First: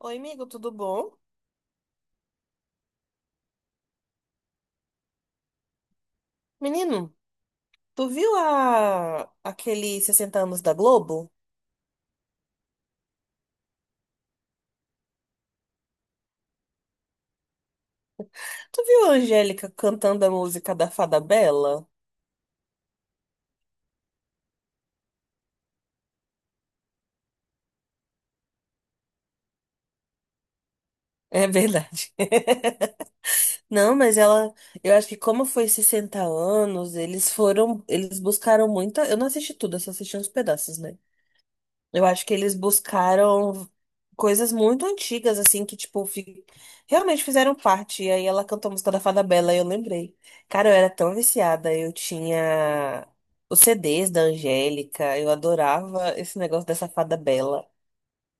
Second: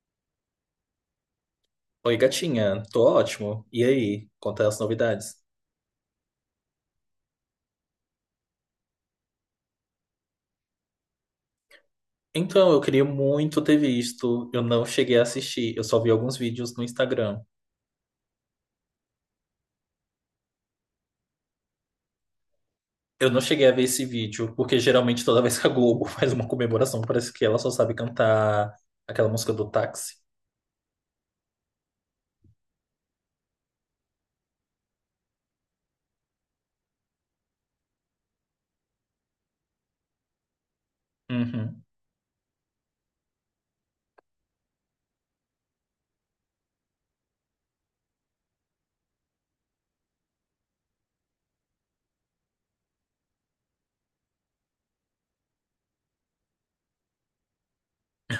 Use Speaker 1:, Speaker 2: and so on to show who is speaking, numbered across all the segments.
Speaker 1: Oi, amigo, tudo bom?
Speaker 2: Oi, gatinha, tô ótimo. E aí, conta as novidades.
Speaker 1: Menino, tu viu aquele 60 anos da Globo?
Speaker 2: Então, eu queria muito ter visto, eu não cheguei a assistir, eu só vi alguns vídeos no Instagram.
Speaker 1: Tu viu a Angélica cantando a música da Fada Bela?
Speaker 2: Eu não cheguei a ver esse vídeo, porque geralmente toda vez que a Globo faz uma comemoração, parece que ela só sabe cantar aquela música do táxi.
Speaker 1: É verdade. Não, mas ela, eu acho que como foi 60 anos, eles buscaram muita, eu não assisti tudo, eu só assisti uns pedaços, né?
Speaker 2: Uhum.
Speaker 1: Eu acho que eles buscaram coisas muito antigas, assim, que, tipo, realmente fizeram parte. E aí ela cantou a música da Fada Bela, e eu lembrei. Cara, eu era tão viciada. Eu tinha os CDs da Angélica, eu adorava esse negócio dessa Fada Bela.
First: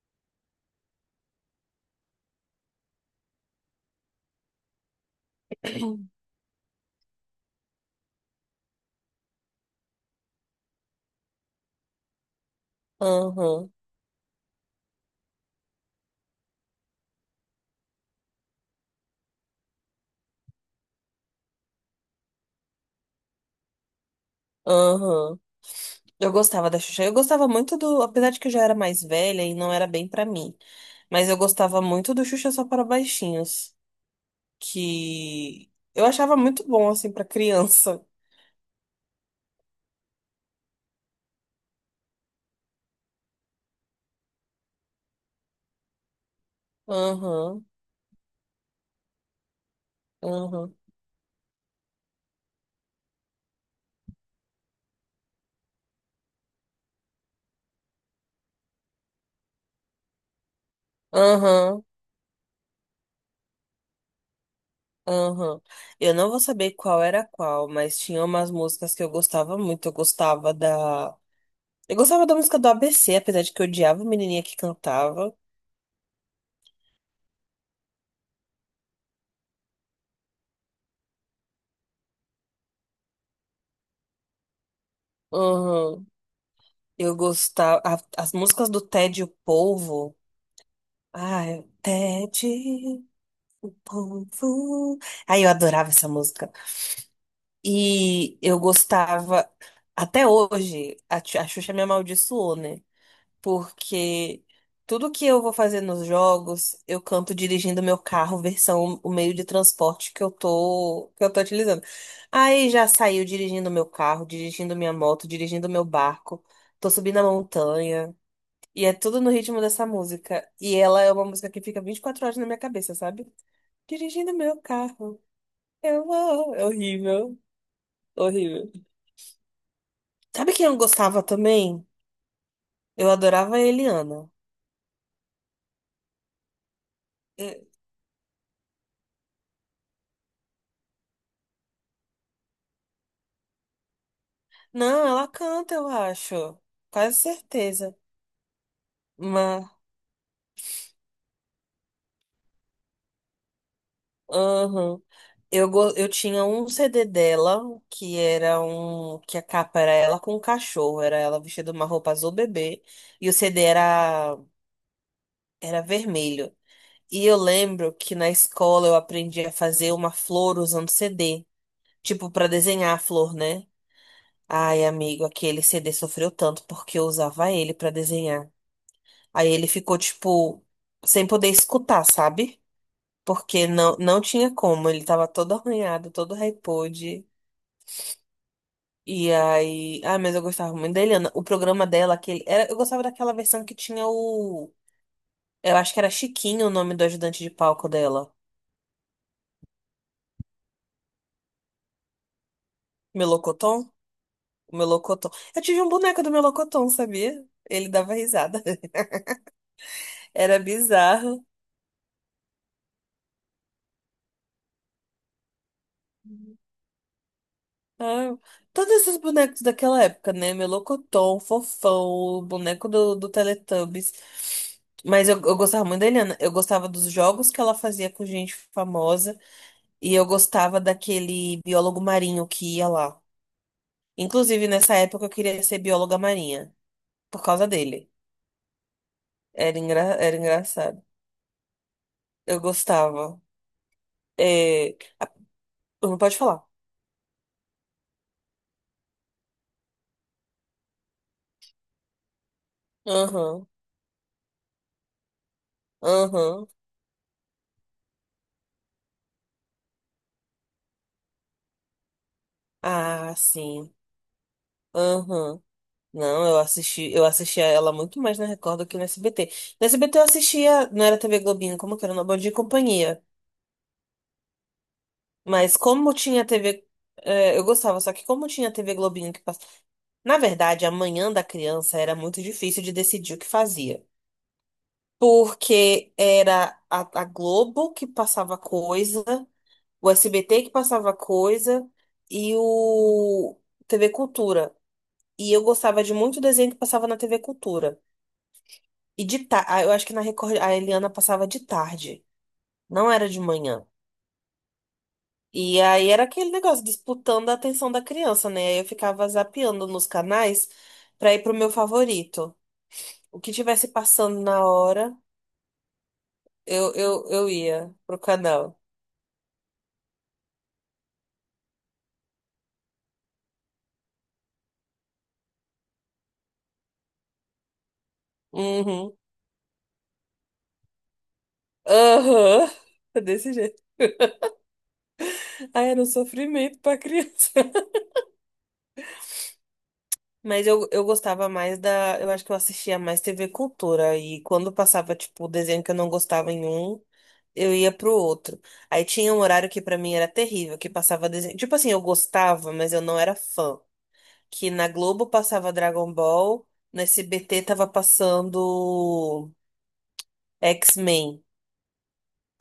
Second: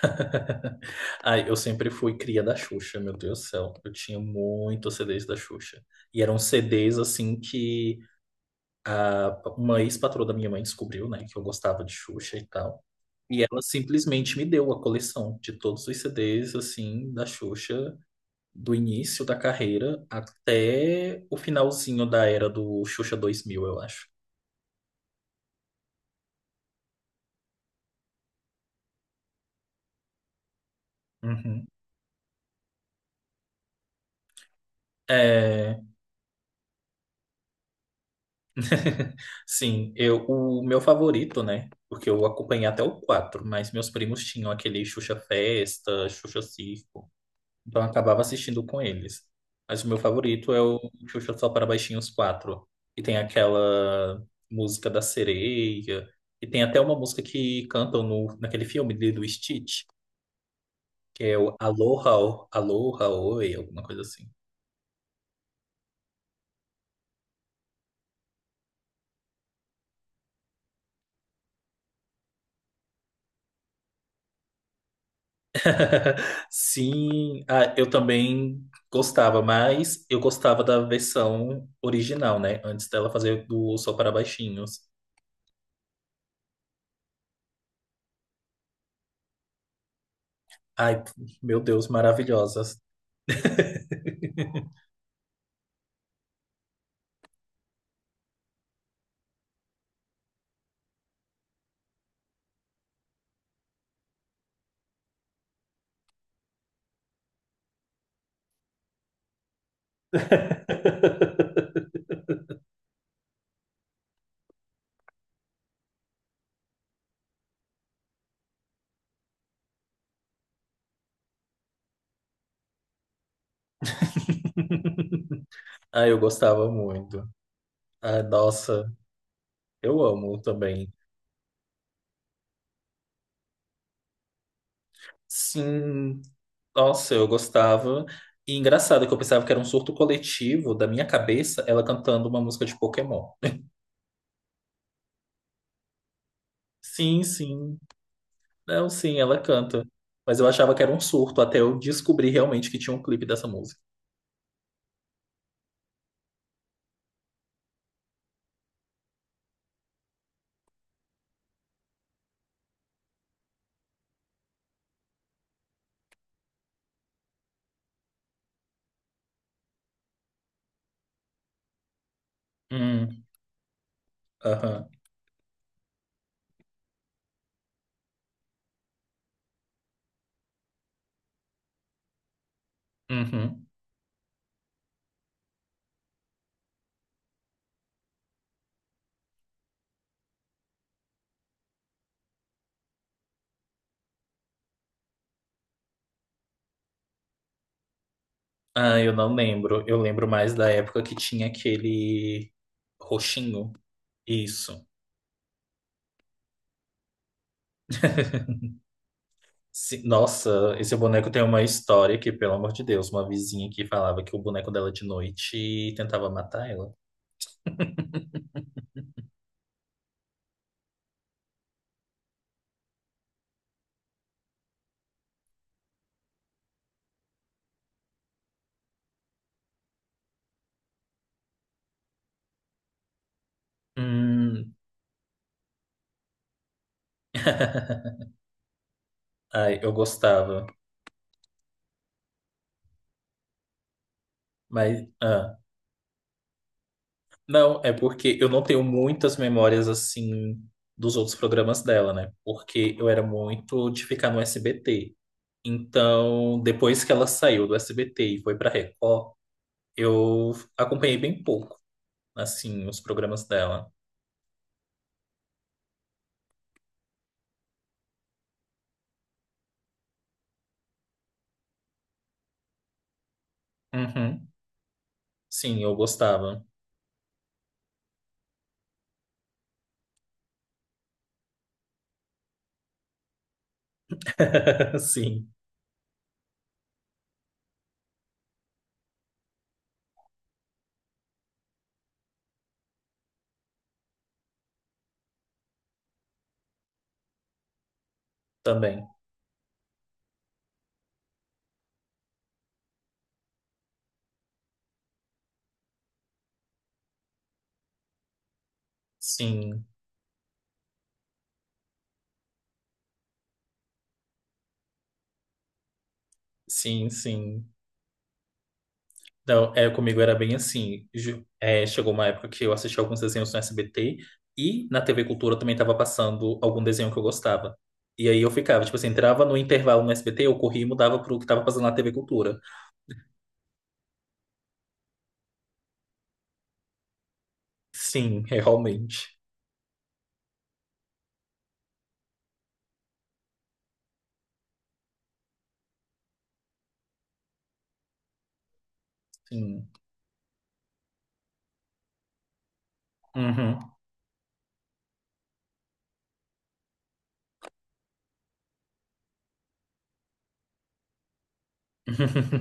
Speaker 2: Ai, eu sempre fui cria da Xuxa, meu Deus do céu. Eu tinha muitos CDs da Xuxa. E eram CDs, assim, que uma ex-patroa da minha mãe descobriu, né, que eu gostava de Xuxa e tal. E ela
Speaker 1: Aham,
Speaker 2: simplesmente me deu a coleção de todos os CDs, assim, da Xuxa, do início da carreira até o finalzinho da era do Xuxa 2000, eu acho.
Speaker 1: aham. Eu gostava da Xuxa. Eu gostava muito do. Apesar de que eu já era mais velha e não era bem pra mim. Mas eu
Speaker 2: Uhum.
Speaker 1: gostava muito do Xuxa Só para Baixinhos. Que
Speaker 2: É...
Speaker 1: eu achava muito bom, assim, pra criança.
Speaker 2: Sim, o meu favorito, né? Porque eu acompanhei até o quatro, mas meus primos tinham aquele Xuxa Festa, Xuxa Circo.
Speaker 1: Aham.
Speaker 2: Então eu acabava assistindo com eles. Mas o meu favorito é
Speaker 1: Aham,
Speaker 2: o Xuxa Só para Baixinhos quatro. E tem aquela música da sereia. E tem até uma música que cantam no, naquele filme do Stitch, que é o
Speaker 1: aham,
Speaker 2: Aloha, Aloha, Oi, alguma coisa assim.
Speaker 1: aham. Eu não vou saber qual era qual, mas tinha umas músicas que eu gostava muito. Eu gostava da. Eu gostava da música do ABC, apesar de que eu odiava a menininha que cantava.
Speaker 2: Sim, ah, eu também gostava, mas eu gostava da versão original, né? Antes dela fazer do Só para Baixinhos.
Speaker 1: Aham. Eu gostava. As músicas do Ted e o Polvo.
Speaker 2: Ai, meu
Speaker 1: Ai,
Speaker 2: Deus,
Speaker 1: Ted
Speaker 2: maravilhosas.
Speaker 1: e o Polvo. Ai, eu adorava essa música. E eu gostava. Até hoje, a Xuxa me amaldiçoou, né? Porque tudo que eu vou fazer nos jogos, eu canto dirigindo meu carro, versão o meio de transporte que eu tô utilizando. Aí já saiu dirigindo meu carro, dirigindo minha moto, dirigindo meu barco, tô subindo a montanha, e é tudo no ritmo dessa música. E ela é uma música que fica 24 horas na minha cabeça, sabe? Dirigindo meu carro.
Speaker 2: Ah,
Speaker 1: Eu
Speaker 2: eu
Speaker 1: vou. É
Speaker 2: gostava muito.
Speaker 1: horrível,
Speaker 2: Ah,
Speaker 1: horrível.
Speaker 2: nossa, eu amo
Speaker 1: Sabe quem eu
Speaker 2: também.
Speaker 1: gostava também? Eu adorava a Eliana.
Speaker 2: Sim, nossa, eu gostava. E engraçado que eu pensava que era um surto coletivo da minha cabeça, ela cantando uma música de Pokémon.
Speaker 1: Não, ela canta, eu acho. Quase
Speaker 2: Sim, sim.
Speaker 1: certeza.
Speaker 2: Não, sim, ela
Speaker 1: Mas,
Speaker 2: canta. Mas eu achava que era um surto até eu descobrir realmente que tinha um clipe dessa música.
Speaker 1: aham. Eu tinha um CD dela, que era um. Que a capa era ela com um cachorro. Era ela vestida de uma roupa azul bebê. E o CD era vermelho. E eu lembro que na escola eu aprendi a fazer uma flor usando CD. Tipo, pra desenhar a
Speaker 2: Hum,
Speaker 1: flor, né? Ai,
Speaker 2: aham,
Speaker 1: amigo, aquele CD sofreu tanto porque eu usava ele pra desenhar. Aí ele ficou, tipo, sem poder escutar, sabe?
Speaker 2: uhum.
Speaker 1: Porque não tinha como, ele tava todo arranhado, todo repode. E aí. Ah, mas eu gostava muito da Eliana. O programa dela, aquele. Era, eu gostava daquela versão que tinha o. Eu acho que era Chiquinho o nome do ajudante de palco dela.
Speaker 2: Ah, eu não lembro. Eu lembro mais da época que tinha aquele roxinho.
Speaker 1: Melocoton? O
Speaker 2: Isso.
Speaker 1: Melocoton. Eu tive um boneco do Melocoton, sabia? Ele dava risada.
Speaker 2: Sim,
Speaker 1: Era
Speaker 2: nossa, esse boneco tem
Speaker 1: bizarro.
Speaker 2: uma história que, pelo amor de Deus, uma vizinha que falava que o boneco dela de noite tentava matar ela.
Speaker 1: Ah, todos esses bonecos daquela época, né? Melocotão, Fofão, o boneco do Teletubbies. Mas eu gostava muito da Eliana. Eu gostava dos jogos que ela fazia com gente famosa. E eu gostava daquele biólogo marinho que ia lá. Inclusive,
Speaker 2: Hum,
Speaker 1: nessa época, eu queria ser bióloga marinha. Por causa dele.
Speaker 2: ai,
Speaker 1: Era,
Speaker 2: eu
Speaker 1: engra, era
Speaker 2: gostava,
Speaker 1: engraçado. Eu gostava. É...
Speaker 2: mas,
Speaker 1: ah,
Speaker 2: ah,
Speaker 1: Não pode falar.
Speaker 2: não, é porque eu não tenho muitas memórias assim dos outros programas dela, né? Porque eu era
Speaker 1: Aham,
Speaker 2: muito de ficar no SBT. Então,
Speaker 1: aham.
Speaker 2: depois que ela saiu do SBT e foi pra Record, eu acompanhei bem pouco, assim, os
Speaker 1: Ah,
Speaker 2: programas dela.
Speaker 1: sim. Aham. Não, eu assisti, eu assistia ela muito mais na Record do que no SBT. No SBT eu assistia, não era TV Globinho, como que era, no Bom Dia e Companhia.
Speaker 2: Uhum,
Speaker 1: Mas
Speaker 2: sim, eu
Speaker 1: como tinha
Speaker 2: gostava.
Speaker 1: TV, é, eu gostava, só que como tinha TV Globinho que passava. Na verdade, a manhã da criança era muito difícil de decidir o que fazia.
Speaker 2: Sim,
Speaker 1: Porque era a Globo que passava coisa, o SBT que passava coisa e o TV Cultura. E eu gostava de muito desenho que passava na TV Cultura.
Speaker 2: também.
Speaker 1: E de tarde, eu acho que na Record a Eliana passava de tarde, não era de manhã. E aí era aquele negócio disputando a atenção da criança, né? Aí eu ficava
Speaker 2: Sim,
Speaker 1: zapeando nos canais pra ir pro meu favorito. O que tivesse passando na hora, eu,
Speaker 2: sim,
Speaker 1: eu, eu
Speaker 2: sim.
Speaker 1: ia pro canal.
Speaker 2: Não, é, comigo era bem assim. Chegou uma época que eu assisti alguns desenhos no SBT e na TV Cultura também estava passando algum desenho que eu gostava. E aí eu ficava, tipo assim,
Speaker 1: Uhum.
Speaker 2: entrava no intervalo no SBT, eu corria e mudava pro que estava passando na TV Cultura.
Speaker 1: Aham. Desse jeito. Ah, era um sofrimento pra criança.
Speaker 2: Sim, é, realmente.
Speaker 1: Mas eu gostava mais da. Eu acho que eu assistia mais TV Cultura. E quando passava, tipo, o desenho que eu não gostava em um. Eu ia pro outro. Aí tinha um horário que
Speaker 2: Sim.
Speaker 1: pra mim era terrível, que passava desenho. Tipo assim, eu gostava, mas eu não era
Speaker 2: Uhum.
Speaker 1: fã. Que na Globo passava Dragon Ball, no SBT tava passando X-Men.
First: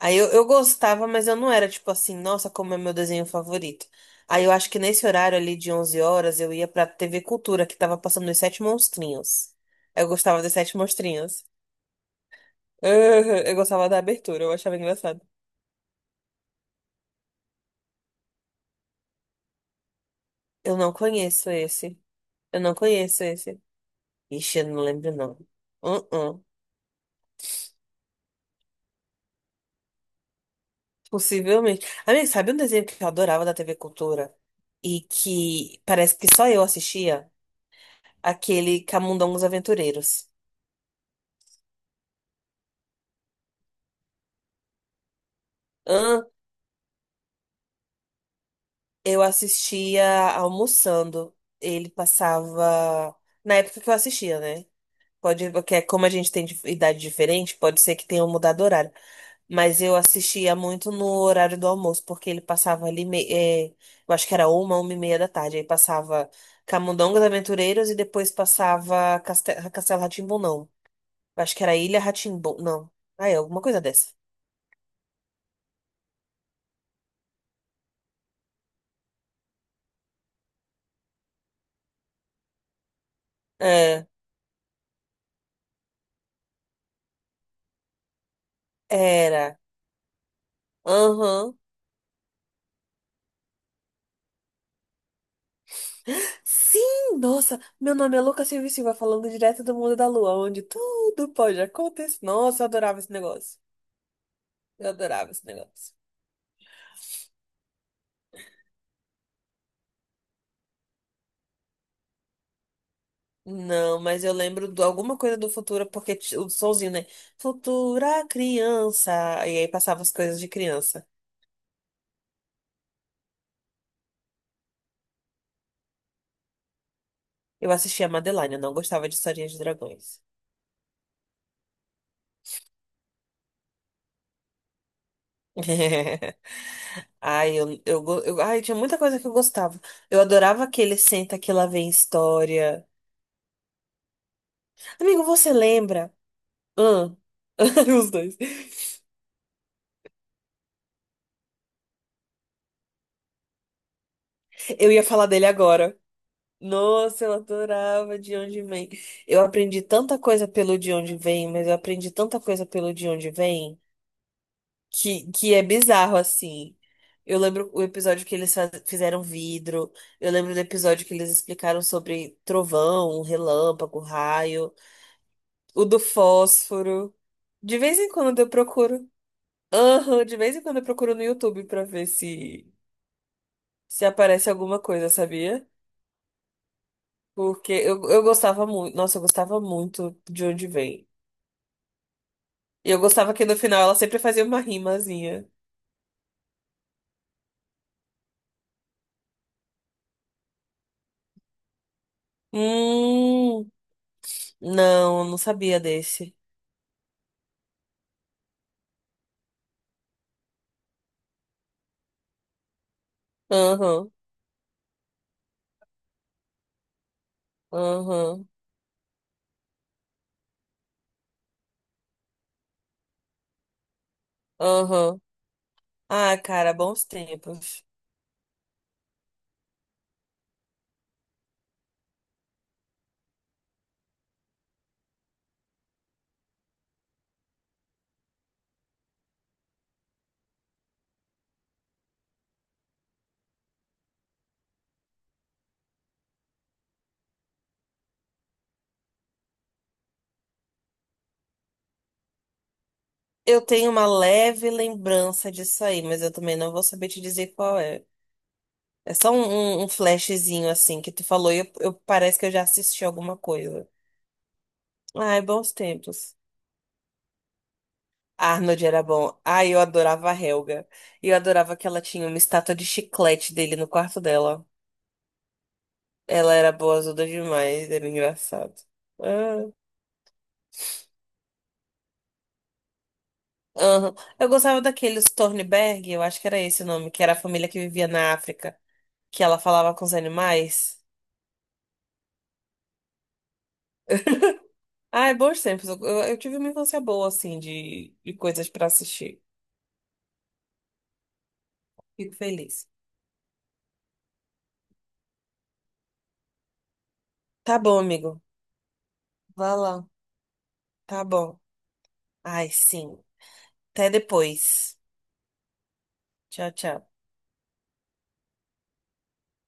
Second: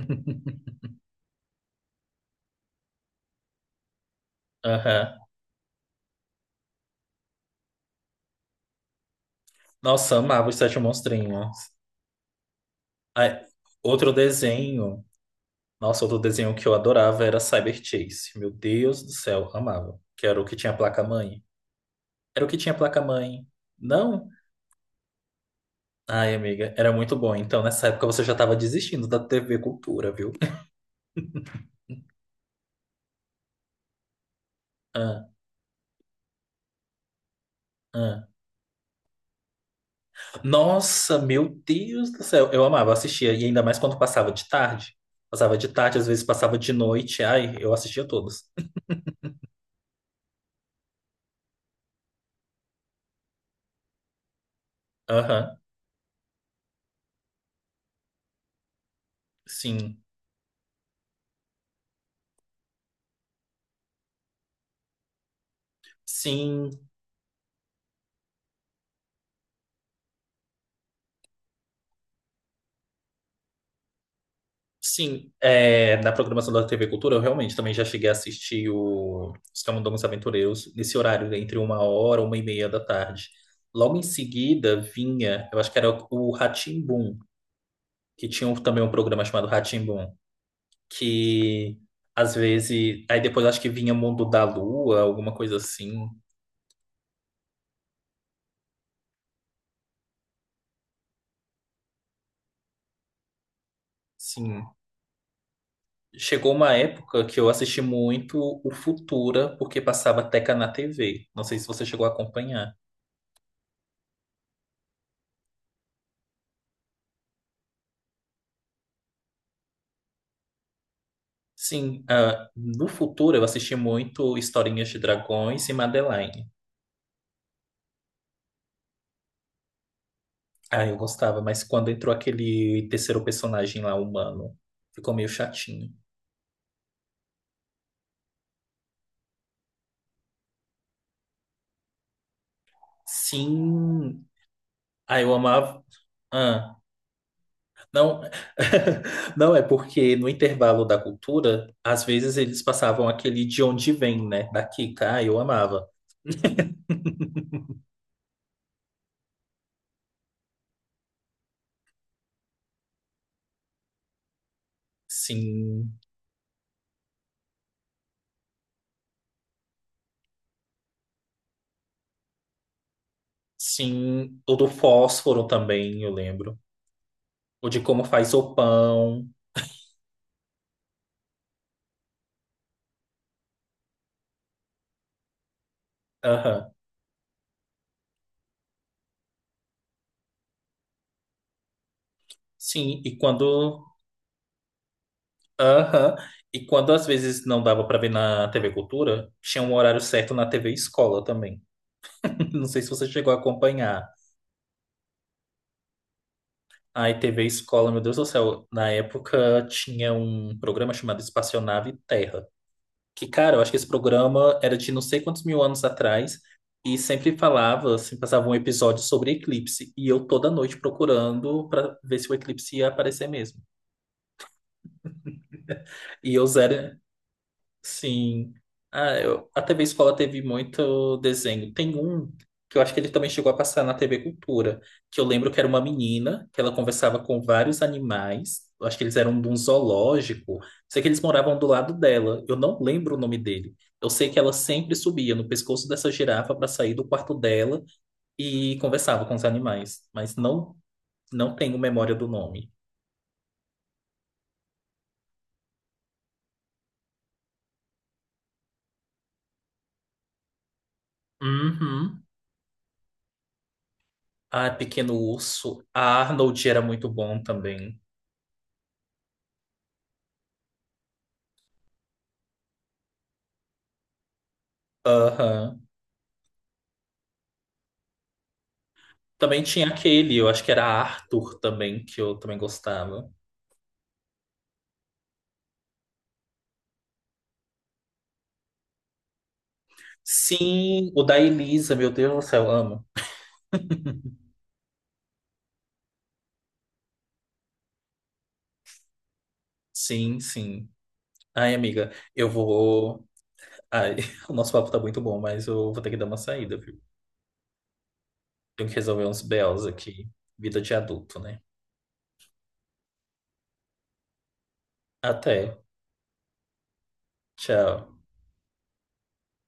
Speaker 1: Aí eu gostava, mas eu não era tipo assim, nossa, como é meu desenho favorito. Aí eu acho que nesse
Speaker 2: Aham.
Speaker 1: horário ali de 11 horas eu ia pra TV Cultura, que tava passando Os Sete Monstrinhos. Eu
Speaker 2: Nossa,
Speaker 1: gostava
Speaker 2: amava
Speaker 1: dos
Speaker 2: os
Speaker 1: Sete
Speaker 2: Sete
Speaker 1: Monstrinhos.
Speaker 2: Monstrinhos. Ai,
Speaker 1: Eu gostava da
Speaker 2: outro
Speaker 1: abertura, eu achava
Speaker 2: desenho.
Speaker 1: engraçado.
Speaker 2: Nossa, outro desenho que eu adorava era Cyber Chase. Meu Deus do céu, amava. Que era o que tinha
Speaker 1: Eu não
Speaker 2: placa-mãe.
Speaker 1: conheço esse.
Speaker 2: Era o que
Speaker 1: Eu
Speaker 2: tinha
Speaker 1: não conheço
Speaker 2: placa-mãe.
Speaker 1: esse.
Speaker 2: Não?
Speaker 1: Ixi, eu não lembro, não.
Speaker 2: Ai,
Speaker 1: Uh-uh.
Speaker 2: amiga, era muito bom. Então, nessa época você já tava desistindo da TV Cultura, viu?
Speaker 1: Possivelmente. Amiga, sabe um desenho que eu adorava da TV Cultura? E
Speaker 2: Ah,
Speaker 1: que parece que só eu assistia?
Speaker 2: ah.
Speaker 1: Aquele Camundongos Aventureiros.
Speaker 2: Nossa, meu Deus do céu. Eu amava, assistia. E ainda mais quando passava de tarde. Passava de tarde, às vezes
Speaker 1: Hã?
Speaker 2: passava de noite. Ai, eu assistia todos.
Speaker 1: Eu assistia almoçando. Ele passava. Na época que eu assistia, né? Pode,
Speaker 2: Aham,
Speaker 1: porque é como a gente tem idade diferente, pode ser que tenha mudado o horário. Mas eu
Speaker 2: sim.
Speaker 1: assistia muito no horário do almoço, porque ele passava ali, eu acho que era uma e meia da tarde. Aí passava
Speaker 2: Sim,
Speaker 1: Camundongos Aventureiros e depois passava Castelo rá tim não. Eu acho que era Ilha rá tim não. Ah, é, alguma coisa dessa.
Speaker 2: sim, é, na programação da TV Cultura eu realmente também já cheguei a assistir os Camundongos Aventureiros nesse horário, né, entre uma hora, uma e meia da tarde. Logo em
Speaker 1: É,
Speaker 2: seguida vinha, eu acho que era o Rá-Tim-Bum, que tinha também um programa chamado
Speaker 1: era.
Speaker 2: Rá-Tim-Bum,
Speaker 1: Aham.
Speaker 2: que às vezes, aí depois acho que vinha Mundo da Lua, alguma coisa assim.
Speaker 1: Sim, nossa, meu nome é Lucas Silva e Silva, falando direto do mundo da lua, onde tudo pode acontecer. Nossa, eu adorava esse negócio.
Speaker 2: Sim,
Speaker 1: Eu adorava esse negócio.
Speaker 2: chegou uma época que eu assisti muito o Futura, porque passava Teca na TV. Não sei se você chegou a acompanhar.
Speaker 1: Não, mas eu lembro de alguma coisa do Futura, porque o sonzinho, né? Futura criança. E aí passava as coisas de criança.
Speaker 2: Sim, ah, no futuro eu assisti muito Historinhas de Dragões e Madeline.
Speaker 1: Eu assistia a Madeline, eu não gostava de historinhas de dragões.
Speaker 2: Ah, eu gostava, mas quando entrou aquele terceiro personagem lá, humano, ficou meio chatinho.
Speaker 1: Ai, ai, tinha muita coisa que eu gostava. Eu adorava aquele Senta que lá vem história.
Speaker 2: Sim, ah,
Speaker 1: Amigo,
Speaker 2: eu
Speaker 1: você
Speaker 2: amava.
Speaker 1: lembra?
Speaker 2: Ah,
Speaker 1: Hã? Os
Speaker 2: não,
Speaker 1: dois.
Speaker 2: não é porque no intervalo da cultura, às vezes eles passavam aquele de onde vem, né? Da
Speaker 1: Eu ia
Speaker 2: Kika, ah,
Speaker 1: falar
Speaker 2: eu
Speaker 1: dele
Speaker 2: amava.
Speaker 1: agora. Nossa, eu adorava De Onde Vem. Eu aprendi tanta coisa pelo De Onde Vem, mas eu aprendi tanta coisa pelo De Onde Vem. Que é
Speaker 2: Sim,
Speaker 1: bizarro, assim. Eu lembro o episódio que eles fizeram vidro. Eu lembro do episódio que eles explicaram sobre trovão, relâmpago,
Speaker 2: sim, o do
Speaker 1: raio.
Speaker 2: fósforo
Speaker 1: O do
Speaker 2: também, eu lembro.
Speaker 1: fósforo.
Speaker 2: O
Speaker 1: De
Speaker 2: de
Speaker 1: vez
Speaker 2: como
Speaker 1: em
Speaker 2: faz
Speaker 1: quando eu
Speaker 2: o
Speaker 1: procuro.
Speaker 2: pão.
Speaker 1: Aham, de vez em quando eu procuro no YouTube pra ver se aparece alguma coisa, sabia?
Speaker 2: Aham.
Speaker 1: Porque eu gostava muito. Nossa, eu gostava muito de onde vem. E eu
Speaker 2: Sim, e
Speaker 1: gostava que no final
Speaker 2: quando.
Speaker 1: ela sempre fazia uma rimazinha.
Speaker 2: Aham. E quando às vezes não dava pra ver na TV Cultura, tinha um horário certo na TV Escola também. Não sei se você chegou a
Speaker 1: Hum,
Speaker 2: acompanhar.
Speaker 1: não, eu não sabia desse.
Speaker 2: Aí TV Escola, meu Deus do céu, na época tinha um programa chamado Espaçonave Terra. Que, cara, eu acho que esse
Speaker 1: Aham.
Speaker 2: programa era de não sei quantos mil anos atrás, e sempre falava, assim,
Speaker 1: Aham,
Speaker 2: passava um episódio sobre eclipse. E eu toda noite procurando pra ver se o eclipse ia aparecer mesmo.
Speaker 1: aham.
Speaker 2: E
Speaker 1: Ah,
Speaker 2: eu
Speaker 1: cara,
Speaker 2: zero.
Speaker 1: bons tempos.
Speaker 2: Sim. Ah, a TV Escola teve muito desenho. Tem um que eu acho que ele também chegou a passar na TV Cultura, que eu lembro que era uma menina, que ela conversava com vários animais. Eu acho que eles eram de um zoológico. Sei que eles moravam do lado dela. Eu não lembro o nome dele. Eu sei que ela sempre subia no pescoço dessa girafa para sair do quarto dela e conversava com os animais, mas não tenho memória do nome.
Speaker 1: Eu tenho uma leve lembrança disso aí, mas eu também não vou saber te dizer qual é. É só um flashzinho assim que tu falou e
Speaker 2: Uhum.
Speaker 1: parece que eu já assisti alguma coisa.
Speaker 2: Ah, Pequeno
Speaker 1: Ai, bons
Speaker 2: Urso. A
Speaker 1: tempos.
Speaker 2: Arnold era muito bom também.
Speaker 1: Arnold era bom. Ai, eu adorava a Helga. E eu adorava que ela tinha uma estátua de chiclete dele no quarto dela.
Speaker 2: Aham.
Speaker 1: Ela era boazuda demais, era engraçado.
Speaker 2: Também
Speaker 1: Ah.
Speaker 2: tinha aquele, eu acho que era Arthur também, que eu também gostava.
Speaker 1: Aham. Eu gostava daqueles Tornberg, eu acho que era esse o nome, que era a família que vivia na África, que ela falava com os animais.
Speaker 2: Sim, o da Elisa, meu Deus do céu, amo.
Speaker 1: Ah, é bons tempos. Eu tive uma infância boa, assim, de coisas pra assistir.
Speaker 2: Sim, sim. Ai, amiga,
Speaker 1: Fico
Speaker 2: eu
Speaker 1: feliz.
Speaker 2: vou. Ai, o nosso papo tá muito bom, mas eu vou ter que dar uma saída, viu?
Speaker 1: Tá bom, amigo.
Speaker 2: Tenho que resolver uns
Speaker 1: Vá
Speaker 2: BOs
Speaker 1: lá.
Speaker 2: aqui. Vida de
Speaker 1: Tá
Speaker 2: adulto,
Speaker 1: bom.
Speaker 2: né?
Speaker 1: Ai, sim. Até depois.
Speaker 2: Até.
Speaker 1: Tchau, tchau.
Speaker 2: Tchau.